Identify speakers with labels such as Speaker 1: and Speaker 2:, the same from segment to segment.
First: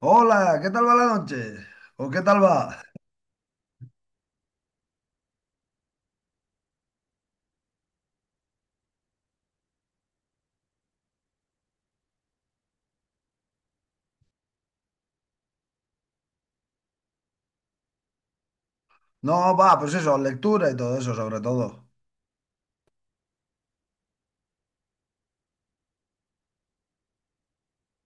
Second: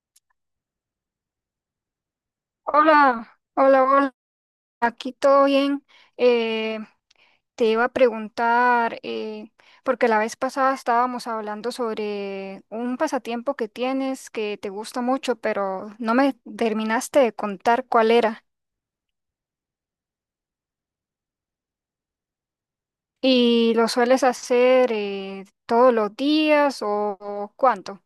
Speaker 1: Hola, ¿qué tal va la noche? ¿O qué tal va?
Speaker 2: Hola, hola, hola, aquí todo bien. Eh, te iba a preguntar, porque la vez pasada estábamos hablando sobre un pasatiempo que tienes que te gusta mucho, pero no me terminaste de contar cuál era.
Speaker 1: No, va, pues eso, lectura y todo eso, sobre todo.
Speaker 2: ¿Y lo sueles hacer todos los días o cuánto?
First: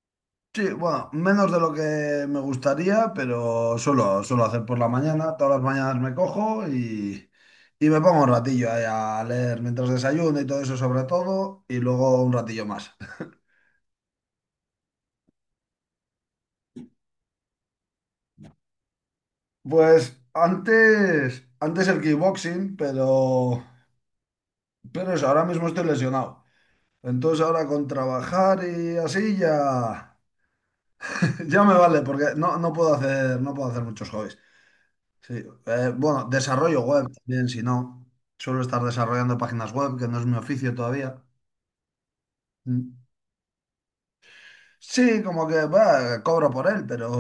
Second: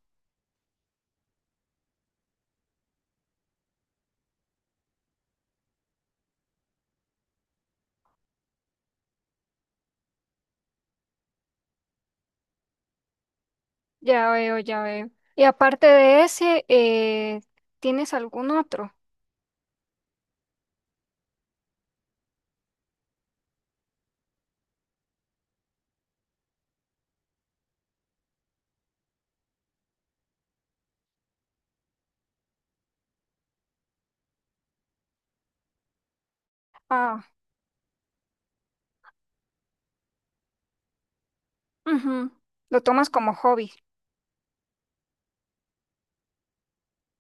Speaker 1: Sí, bueno, menos de lo que me gustaría, pero suelo hacer por la mañana. Todas las mañanas me cojo y me pongo un ratillo ahí a leer mientras desayuno y todo eso, sobre todo, y luego un ratillo más.
Speaker 2: Ya veo, ya veo. Y aparte de ese, ¿tienes algún otro?
Speaker 1: Pues antes el kickboxing, pero eso, ahora mismo estoy lesionado. Entonces ahora con trabajar y así ya. Ya me vale, porque no puedo hacer, no puedo hacer muchos hobbies. Sí. Bueno, desarrollo web
Speaker 2: Ah,
Speaker 1: también, si no. Suelo estar desarrollando páginas web, que no es mi oficio todavía.
Speaker 2: ujú. Lo
Speaker 1: Mm.
Speaker 2: tomas como hobby.
Speaker 1: Sí, como que bah, cobro por él,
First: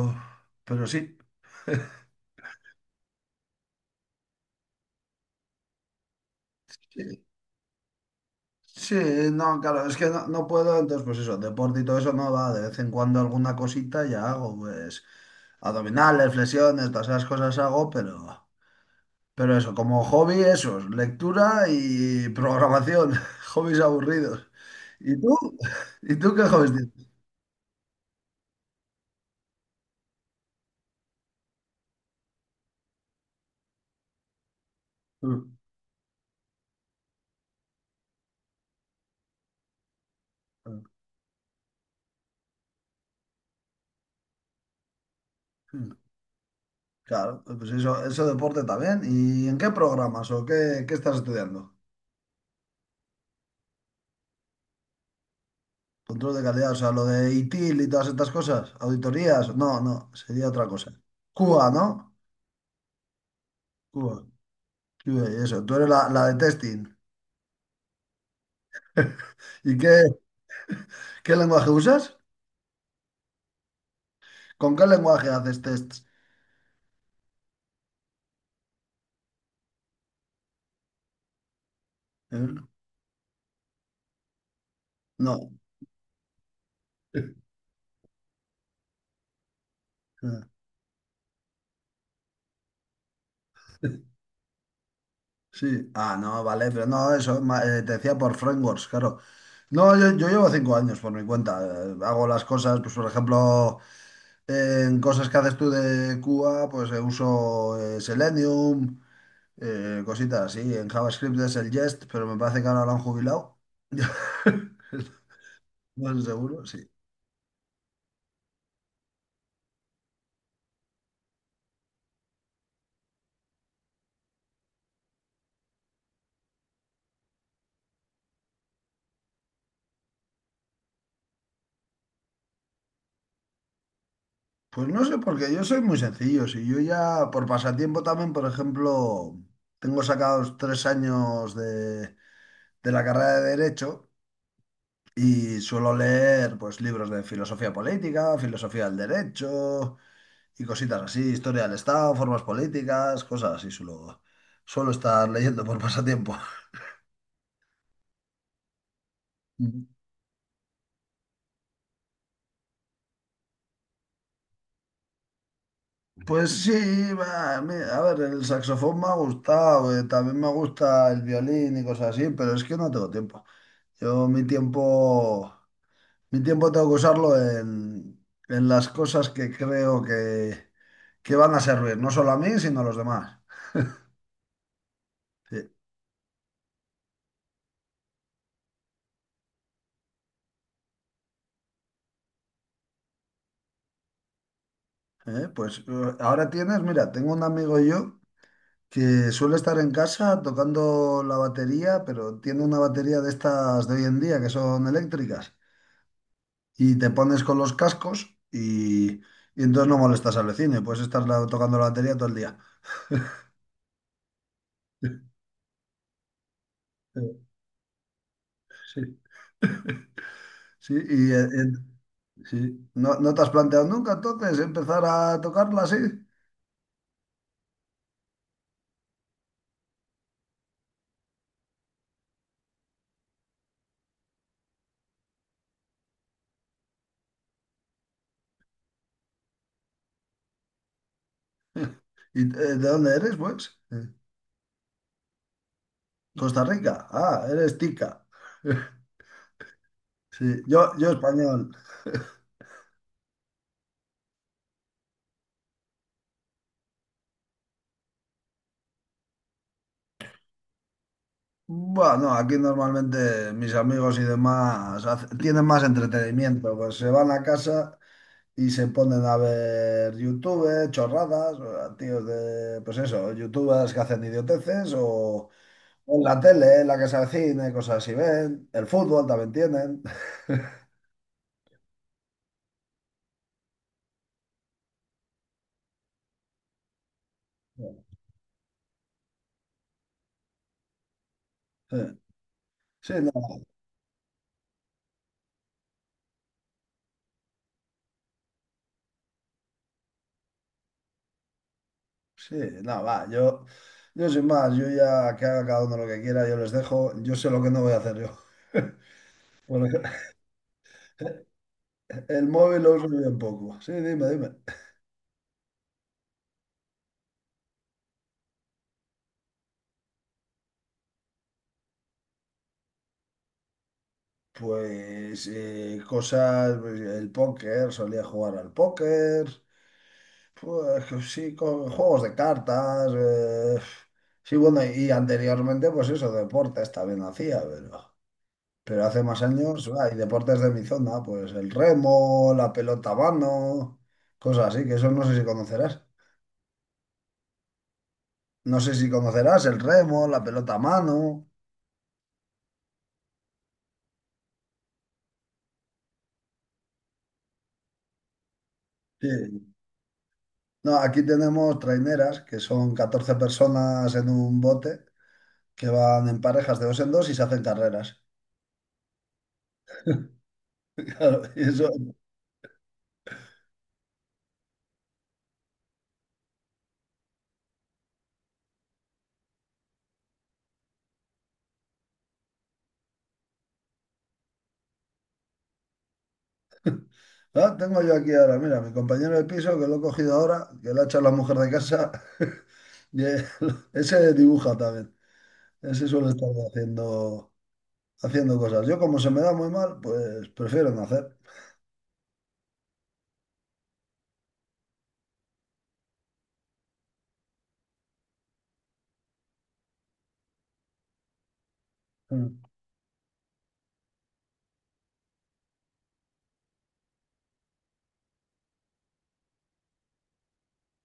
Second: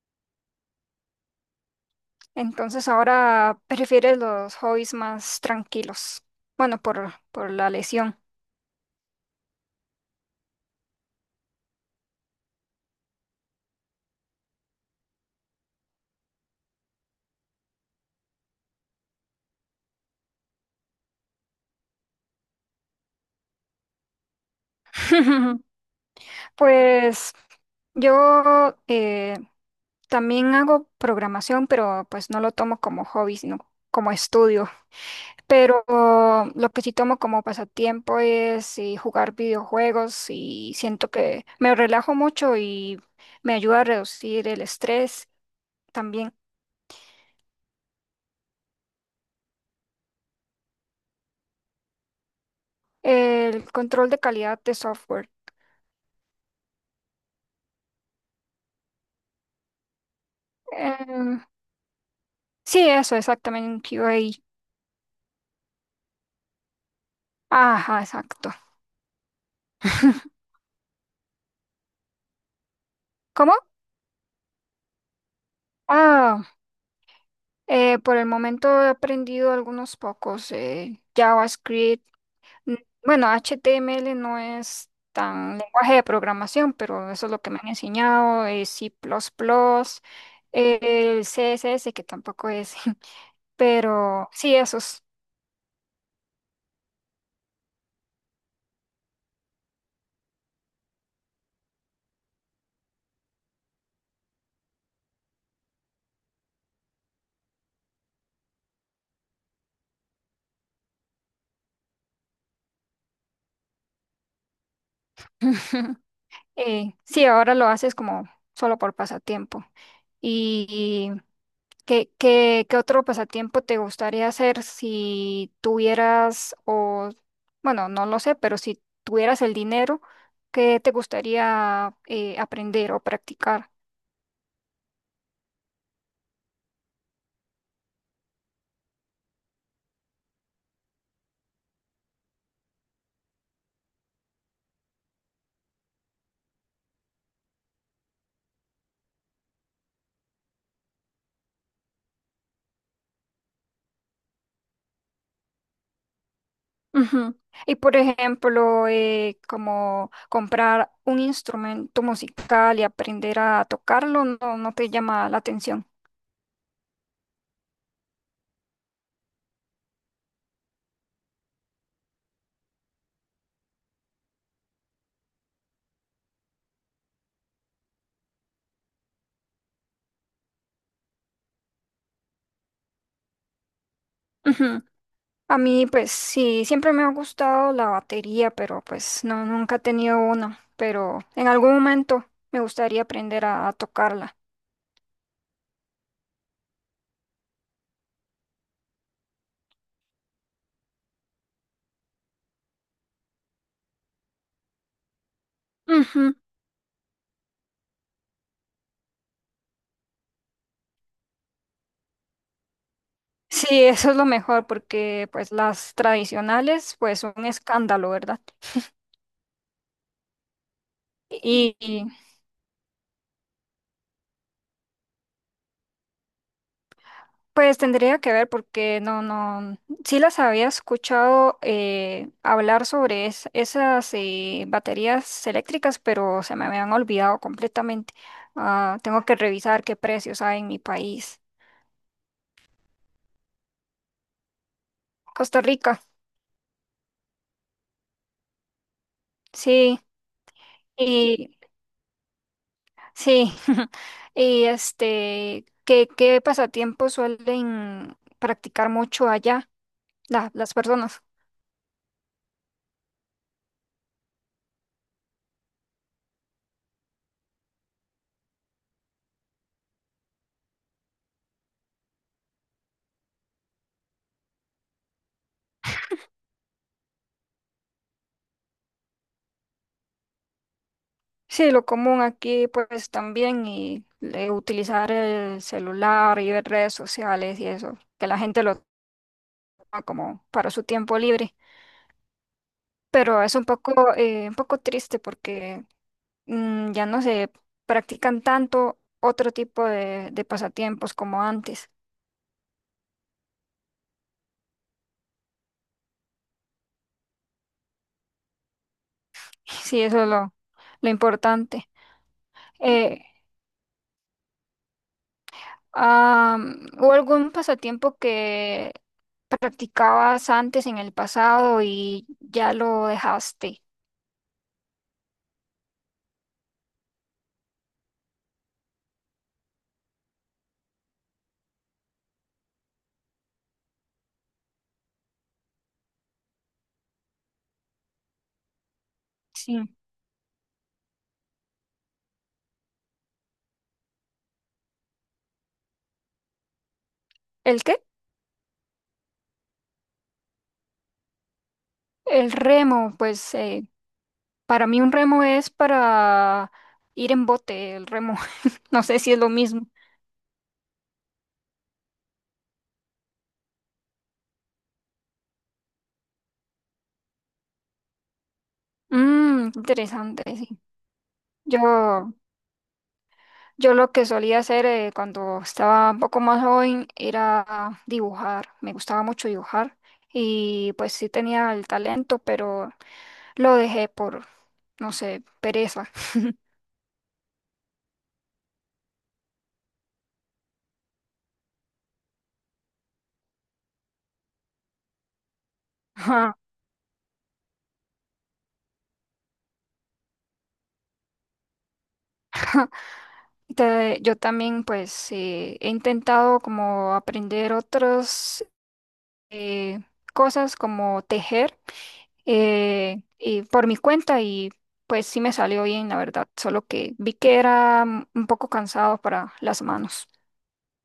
Speaker 1: pero sí.
Speaker 2: Entonces ahora prefieres los hobbies más tranquilos. Bueno,
Speaker 1: Sí,
Speaker 2: por la lesión.
Speaker 1: sí, no, claro, es que no puedo, entonces pues eso, deporte y todo eso no va, de vez en cuando alguna cosita ya hago, pues abdominales, flexiones, todas esas cosas hago, pero eso, como hobby, eso, lectura y programación, hobbies aburridos. ¿Y tú? ¿Y tú qué hobbies tienes?
Speaker 2: Pues yo, también hago programación, pero pues no lo tomo como hobby, sino como estudio.
Speaker 1: Mm,
Speaker 2: Pero lo que sí tomo como pasatiempo es, jugar videojuegos y siento que me relajo mucho y me ayuda a reducir el estrés
Speaker 1: mm.
Speaker 2: también.
Speaker 1: Claro, pues eso deporte también. ¿Y en qué programas o qué estás estudiando?
Speaker 2: El control de calidad de software.
Speaker 1: Control de calidad, o sea, lo de ITIL y todas estas cosas, auditorías, no, no, sería otra cosa.
Speaker 2: Em,
Speaker 1: Cuba, ¿no?
Speaker 2: Sí, eso, exactamente, un QA.
Speaker 1: Cuba, Cuba y eso, tú eres la de testing.
Speaker 2: Ajá, exacto.
Speaker 1: ¿Y qué lenguaje usas?
Speaker 2: ¿Cómo?
Speaker 1: ¿Con qué lenguaje haces tests?
Speaker 2: Ah, por el momento he aprendido algunos pocos. JavaScript.
Speaker 1: ¿Eh?
Speaker 2: mm, Bueno, HTML no es
Speaker 1: No.
Speaker 2: tan lenguaje de programación, pero eso es lo que me han enseñado. C++, eh, el CSS, que tampoco es. Pero sí, esos.
Speaker 1: Sí, ah, no, vale, pero no, eso te decía por frameworks, claro. No, yo llevo 5 años por mi cuenta. Hago las cosas, pues por ejemplo, en cosas que haces tú de Cuba, pues uso Selenium, cositas así. En JavaScript es el Jest, pero me parece que ahora lo han jubilado. No estoy seguro, sí.
Speaker 2: Sí, ahora lo haces como solo por pasatiempo. ¿Qué, qué, qué otro pasatiempo te gustaría hacer si tuvieras, o bueno, no lo sé, pero si tuvieras el dinero, qué te gustaría, aprender o practicar?
Speaker 1: Pues no sé, porque yo soy muy sencillo. Si yo ya, por pasatiempo también, por ejemplo, tengo sacados 3 años de la carrera de Derecho. Y suelo leer pues libros de filosofía política, filosofía del derecho y cositas así, historia del Estado, formas políticas, cosas así suelo estar leyendo por pasatiempo.
Speaker 2: Ujú. Y por ejemplo, como comprar un instrumento musical y aprender a tocarlo, no, no te llama la atención.
Speaker 1: Pues sí, va, mi- a ver, el saxofón me ha gustado, también me gusta el violín y cosas así, pero es que no tengo tiempo. Yo mi tiempo tengo que usarlo en las cosas que creo que van a servir, no solo a mí, sino a los demás.
Speaker 2: A
Speaker 1: Sí.
Speaker 2: mí, pues sí, siempre me ha gustado la batería, pero pues no, nunca he tenido una. Pero en algún momento me gustaría aprender a tocarla.
Speaker 1: Ahora tienes, mira, tengo un amigo yo que suele estar en casa tocando la batería, pero tiene una batería de estas de hoy en día que son eléctricas
Speaker 2: Ujú.
Speaker 1: y te pones con los cascos y entonces no molestas al vecino y puedes estar tocando la batería todo el día.
Speaker 2: Sí, eso es lo mejor, porque pues las tradicionales, pues son
Speaker 1: Eh,
Speaker 2: un escándalo, ¿verdad?
Speaker 1: sí, sí, y eh, eh,
Speaker 2: Y,
Speaker 1: sí. ¿No, no te has planteado nunca entonces empezar a tocarla así?
Speaker 2: pues tendría que ver porque no, sí las había escuchado, hablar sobre esas, baterías eléctricas, pero se me habían olvidado completamente. Ah, tengo que revisar qué precios hay en mi país.
Speaker 1: ¿Y de dónde eres, pues?
Speaker 2: Costa Rica,
Speaker 1: Costa Rica. Ah, eres tica.
Speaker 2: sí,
Speaker 1: Sí, yo
Speaker 2: y
Speaker 1: español.
Speaker 2: sí, y este, ¿qué, qué pasatiempos suelen practicar mucho allá las personas?
Speaker 1: Bueno, aquí normalmente mis amigos y demás tienen más entretenimiento, pues se van a casa y se ponen a ver YouTube, chorradas, o a tíos de, pues eso, youtubers que hacen idioteces o en la tele, en la casa de cine, cosas así ven, el fútbol también tienen.
Speaker 2: Sí, lo común aquí pues también y, utilizar el celular y ver redes sociales y eso, que la gente lo toma como para su tiempo libre,
Speaker 1: Sí, sí, no,
Speaker 2: pero es un poco triste porque ya no se practican tanto otro tipo de pasatiempos como antes.
Speaker 1: sí, no, va, yo sin más, yo ya que haga cada uno lo que quiera, yo les dejo, yo sé lo que no voy a hacer yo. Por
Speaker 2: Sí,
Speaker 1: ejemplo.
Speaker 2: eso es lo importante.
Speaker 1: El móvil lo uso
Speaker 2: Eh,
Speaker 1: yo un poco. Sí, dime, dime.
Speaker 2: ah, ¿Hubo algún pasatiempo que practicabas antes en el pasado y ya lo dejaste?
Speaker 1: Pues cosas, pues, el póker, solía jugar al póker, pues sí, co- juegos de cartas, sí, bueno, y anteriormente pues eso, deportes también hacía, pero hace más
Speaker 2: Sí.
Speaker 1: años, hay deportes de mi zona, pues el remo, la pelota a mano, cosas así, que eso no sé si conocerás.
Speaker 2: ¿El qué?
Speaker 1: No sé si conocerás el remo, la pelota a mano.
Speaker 2: El remo, pues, para mí un remo es para ir en bote, el remo. No sé si es lo
Speaker 1: Sí.
Speaker 2: mismo.
Speaker 1: No, aquí tenemos traineras, que son 14 personas en un bote, que van en parejas de dos en dos y se hacen carreras.
Speaker 2: Mm, interesante, sí.
Speaker 1: Claro, y eso,
Speaker 2: Yo, yo lo que solía hacer, cuando estaba un poco más joven era dibujar. Me gustaba mucho dibujar y pues sí tenía el talento, pero lo dejé por, no sé, pereza.
Speaker 1: ah, tengo yo aquí ahora, mira, mi compañero de piso, que lo he cogido ahora, que lo ha hecho la mujer de casa, y, eh, ese dibuja también. Ese suele estar
Speaker 2: Ajá.
Speaker 1: haciendo cosas. Yo, como se me da muy mal, pues prefiero no hacer.
Speaker 2: Yo también pues, he intentado como aprender otros, eh, cosas como tejer,
Speaker 1: Mm.
Speaker 2: y por mi cuenta y pues sí me salió bien, la verdad, solo que vi que era, un poco cansado para las manos.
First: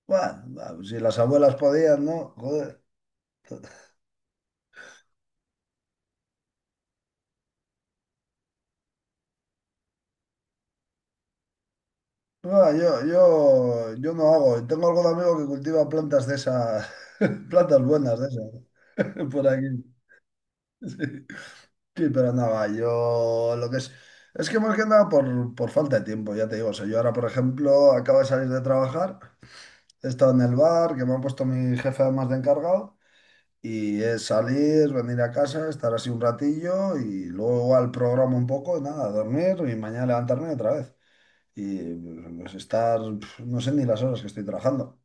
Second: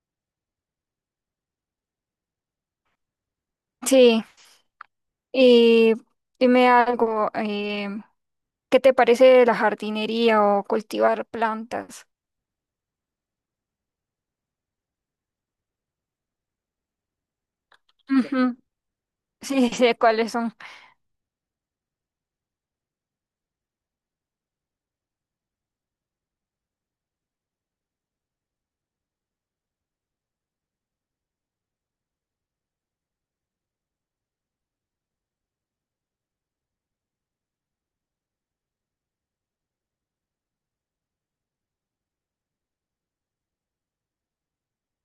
Speaker 1: Bueno, va, si las abuelas podían, ¿no?
Speaker 2: Sí, y dime algo, ¿qué te parece la jardinería o cultivar plantas?
Speaker 1: No, yo no hago. Tengo algún amigo que cultiva plantas de esas, plantas buenas de
Speaker 2: Ujú.
Speaker 1: esas, por aquí.
Speaker 2: Sí, sé cuáles son.
Speaker 1: Sí, sí, pero nada, yo lo que es que más que nada por falta de tiempo, ya te digo. O sea, yo ahora, por ejemplo, acabo de salir de trabajar, he estado en el bar, que me ha puesto mi jefe además de encargado, y es salir, venir a casa, estar así un ratillo y luego igual programa un poco, y nada, dormir y mañana levantarme otra vez. Y pues estar, pf, no sé ni las horas que estoy trabajando.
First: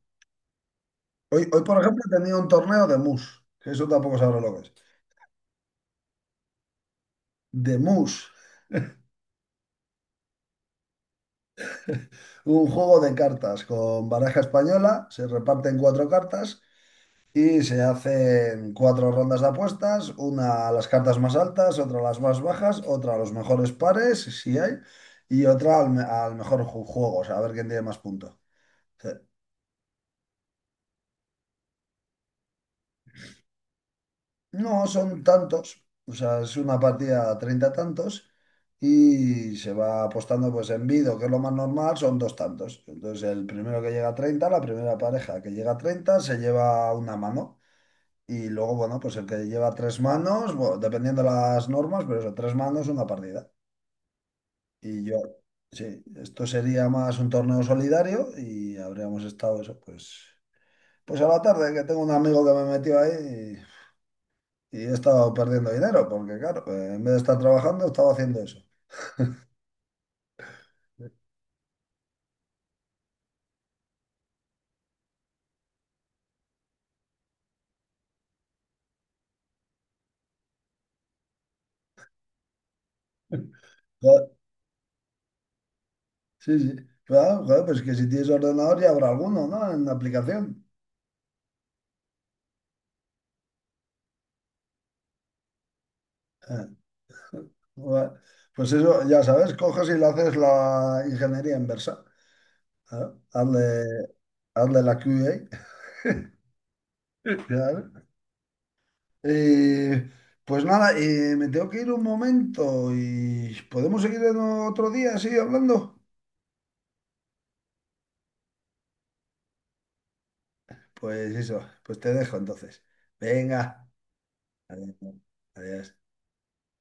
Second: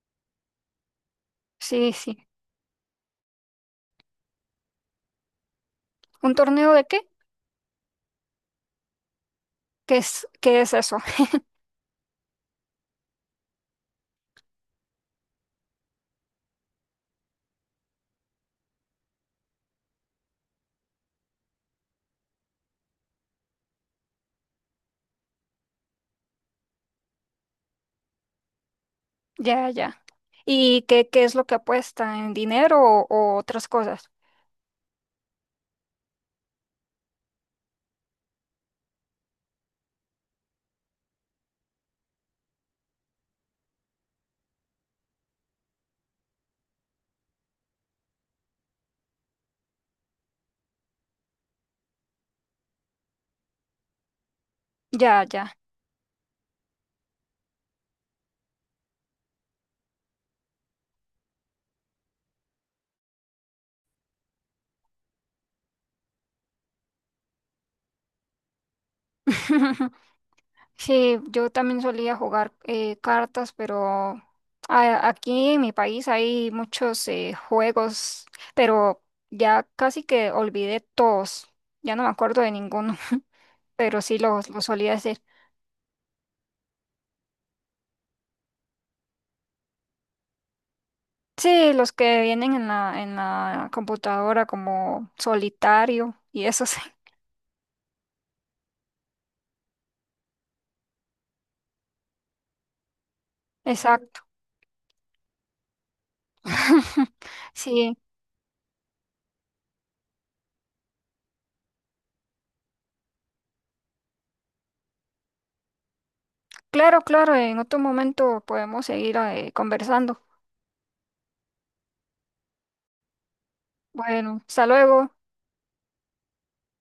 Speaker 1: Hoy, hoy, por
Speaker 2: Sí,
Speaker 1: ejemplo, he
Speaker 2: sí.
Speaker 1: tenido un torneo de mus, que eso tampoco sabré lo que es.
Speaker 2: ¿Un torneo de qué?
Speaker 1: De mus,
Speaker 2: Qué es eso?
Speaker 1: un juego de cartas con baraja española, se reparten 4 cartas y se hacen 4 rondas de apuestas, una a las cartas más altas, otra a las más bajas, otra a los mejores pares, si hay, y otra al, al mejor juego, o sea, a ver quién tiene más puntos.
Speaker 2: Ya, ya. ¿Y qué, qué es lo que apuesta en dinero o otras cosas?
Speaker 1: No, son tantos, o sea, es una partida 30 tantos y se va apostando pues en vido, que es lo más normal, son 2 tantos. Entonces el primero que llega a 30 la primera pareja que llega a 30 se lleva una mano y luego, bueno, pues el que lleva 3 manos, bueno, dependiendo las normas, pero eso, 3 manos, una partida. Y yo,
Speaker 2: Ya, ya.
Speaker 1: sí, esto sería más un torneo solidario y habríamos estado eso, pues, pues a la tarde, que tengo un amigo que me metió ahí y he estado perdiendo dinero, porque claro, en vez de estar trabajando, he estado haciendo eso.
Speaker 2: Sí, yo también solía jugar, cartas, pero aquí en mi país hay muchos, juegos, pero ya casi que olvidé todos, ya no me acuerdo de ninguno, pero sí
Speaker 1: Joder,
Speaker 2: los solía hacer.
Speaker 1: sí, sí. Claro, joder, pues que si tienes ordenador ya habrá alguno, ¿no? En la aplicación.
Speaker 2: Sí, los que vienen en en la computadora como solitario y
Speaker 1: Eh,
Speaker 2: eso sí,
Speaker 1: bueno, Pues eso, ya sabes, coges y le haces la ingeniería inversa. Claro, hazle,
Speaker 2: exacto.
Speaker 1: hazle la QA. Claro.
Speaker 2: Sí,
Speaker 1: Eh, pues nada, me tengo que ir un momento y podemos seguir en otro día así hablando.
Speaker 2: claro, claro, en otro momento podemos seguir, conversando.
Speaker 1: Pues eso, pues te dejo entonces. Venga.
Speaker 2: Bueno, hasta
Speaker 1: Adiós.
Speaker 2: luego.
Speaker 1: Adiós.